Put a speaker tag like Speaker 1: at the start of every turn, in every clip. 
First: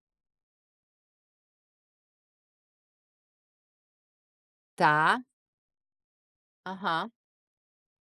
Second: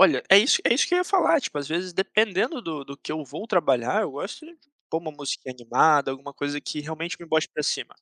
Speaker 1: Olha, é isso é isso que eu ia falar, tipo, às vezes dependendo do do que eu vou trabalhar, eu gosto de pôr uma
Speaker 2: Tá.
Speaker 1: música animada alguma coisa que
Speaker 2: Aham.
Speaker 1: realmente me bote pra cima,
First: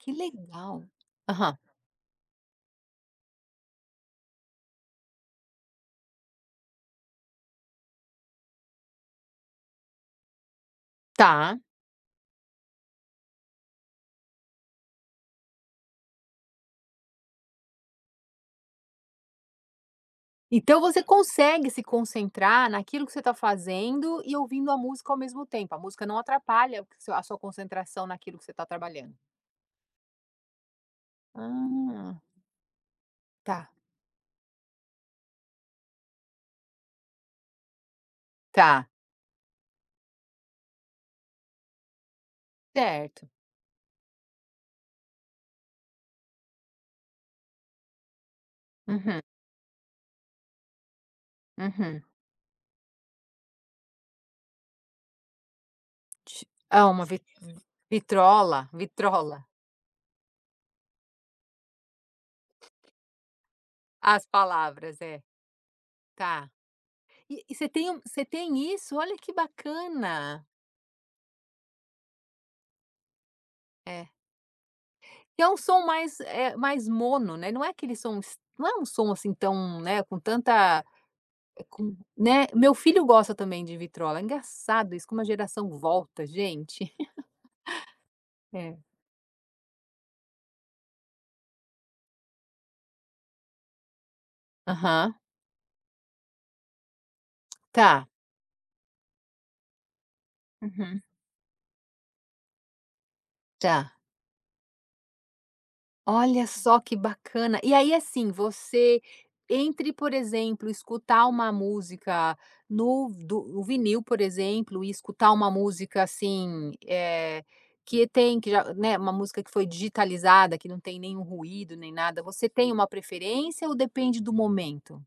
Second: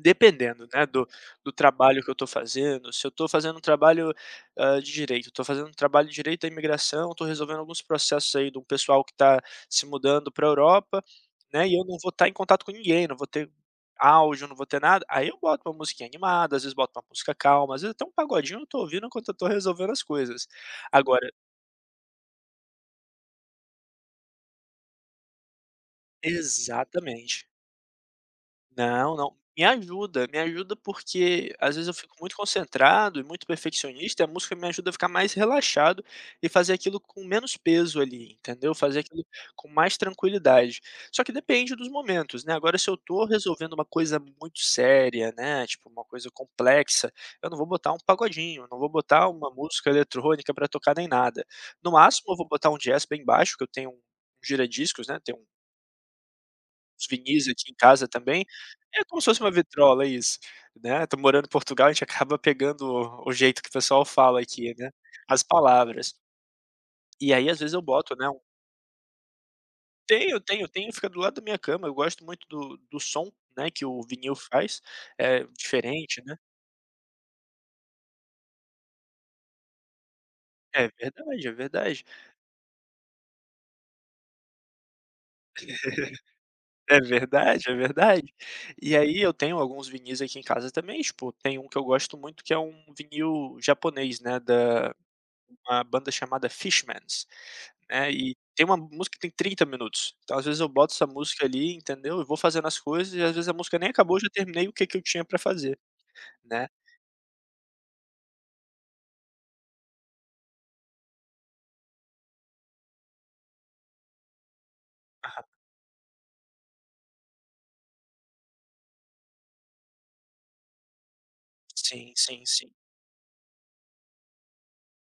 Speaker 2: Que
Speaker 1: né,
Speaker 2: legal,
Speaker 1: do do
Speaker 2: aham.
Speaker 1: trabalho que eu estou fazendo, se eu estou fazendo um trabalho, hã, de direito, eu estou fazendo um trabalho de direito à imigração, estou resolvendo alguns processos aí de um pessoal que tá se mudando pra Europa,
Speaker 2: Tá.
Speaker 1: né, e eu não vou estar em contato com ninguém, não vou ter áudio, não vou ter nada, aí eu boto uma musiquinha animada, às vezes boto uma música calma, às vezes até um pagodinho eu não estou ouvindo enquanto eu estou resolvendo as coisas,
Speaker 2: Então, você
Speaker 1: agora
Speaker 2: consegue se concentrar naquilo que você está fazendo e ouvindo a música ao mesmo tempo, a música não atrapalha sua a sua
Speaker 1: Exatamente.
Speaker 2: concentração naquilo que você tá trabalhando.
Speaker 1: Não, não, me ajuda me ajuda, porque às vezes eu fico
Speaker 2: Ah.
Speaker 1: muito concentrado e muito
Speaker 2: Tá.
Speaker 1: perfeccionista e a música me ajuda a ficar mais relaxado, e fazer aquilo com menos peso ali entendeu,
Speaker 2: Tá.
Speaker 1: fazer aquilo com mais tranquilidade, só que depende dos momentos, né, agora se eu estou
Speaker 2: Certo.
Speaker 1: resolvendo uma coisa muito séria, né, tipo uma coisa complexa, eu não vou botar um pagodinho, não vou
Speaker 2: Uhum.
Speaker 1: botar uma música eletrônica pra tocar nem nada, no
Speaker 2: Uhum.
Speaker 1: máximo eu vou botar um jazz bem baixo, que eu tenho um gira discos, né, tem um
Speaker 2: Te Ah uma
Speaker 1: uns
Speaker 2: vi
Speaker 1: vinis aqui em casa também
Speaker 2: vitrola,
Speaker 1: é como se
Speaker 2: vitrola.
Speaker 1: fosse uma vitrola isso, né, estou morando em Portugal a gente acaba pegando o jeito que o pessoal
Speaker 2: As
Speaker 1: fala aqui, né,
Speaker 2: palavras é.
Speaker 1: as palavras.
Speaker 2: Tá.
Speaker 1: E
Speaker 2: E
Speaker 1: aí
Speaker 2: e
Speaker 1: às
Speaker 2: você
Speaker 1: vezes eu
Speaker 2: tem
Speaker 1: boto
Speaker 2: você
Speaker 1: né, um
Speaker 2: tem isso, olha que
Speaker 1: Tenho,
Speaker 2: bacana.
Speaker 1: tenho, tenho fica do lado da minha cama, eu gosto muito d-o do som, né, que o
Speaker 2: É.
Speaker 1: vinil faz,
Speaker 2: E
Speaker 1: é
Speaker 2: é um som mais,
Speaker 1: diferente, né.
Speaker 2: eh, mais mono, né, não é aquele som s não é um som, assim, tão, né, com tanta
Speaker 1: É verdade, é
Speaker 2: com,
Speaker 1: verdade.
Speaker 2: né, meu filho gosta também de vitrola, engraçado isso como a geração volta gente.
Speaker 1: É verdade, é verdade.
Speaker 2: É.
Speaker 1: E aí eu tenho alguns vinis aqui em casa também, tipo, tem um que eu gosto muito que é um vinil japonês, né, da
Speaker 2: Aham.
Speaker 1: uma banda chamada Fishmans,
Speaker 2: Tá.
Speaker 1: né, e tem uma música que tem 30 minutos, então às vezes eu boto
Speaker 2: Uhum.
Speaker 1: essa música ali, entendeu, e vou fazendo as coisas e às vezes a música nem
Speaker 2: Tá.
Speaker 1: acabou já terminei o que que eu tinha pra fazer,
Speaker 2: Olha
Speaker 1: né.
Speaker 2: só que bacana, e aí, assim, você entre, por exemplo, escutar uma música no do o vinil, por exemplo, e escutar
Speaker 1: Aham.
Speaker 2: uma música, assim, eh, que tem que já, né, uma música que foi digitalizada, que não tem nenhum ruído nem
Speaker 1: Sim,
Speaker 2: nada,
Speaker 1: sim,
Speaker 2: você tem
Speaker 1: sim.
Speaker 2: uma preferência ou depende do momento?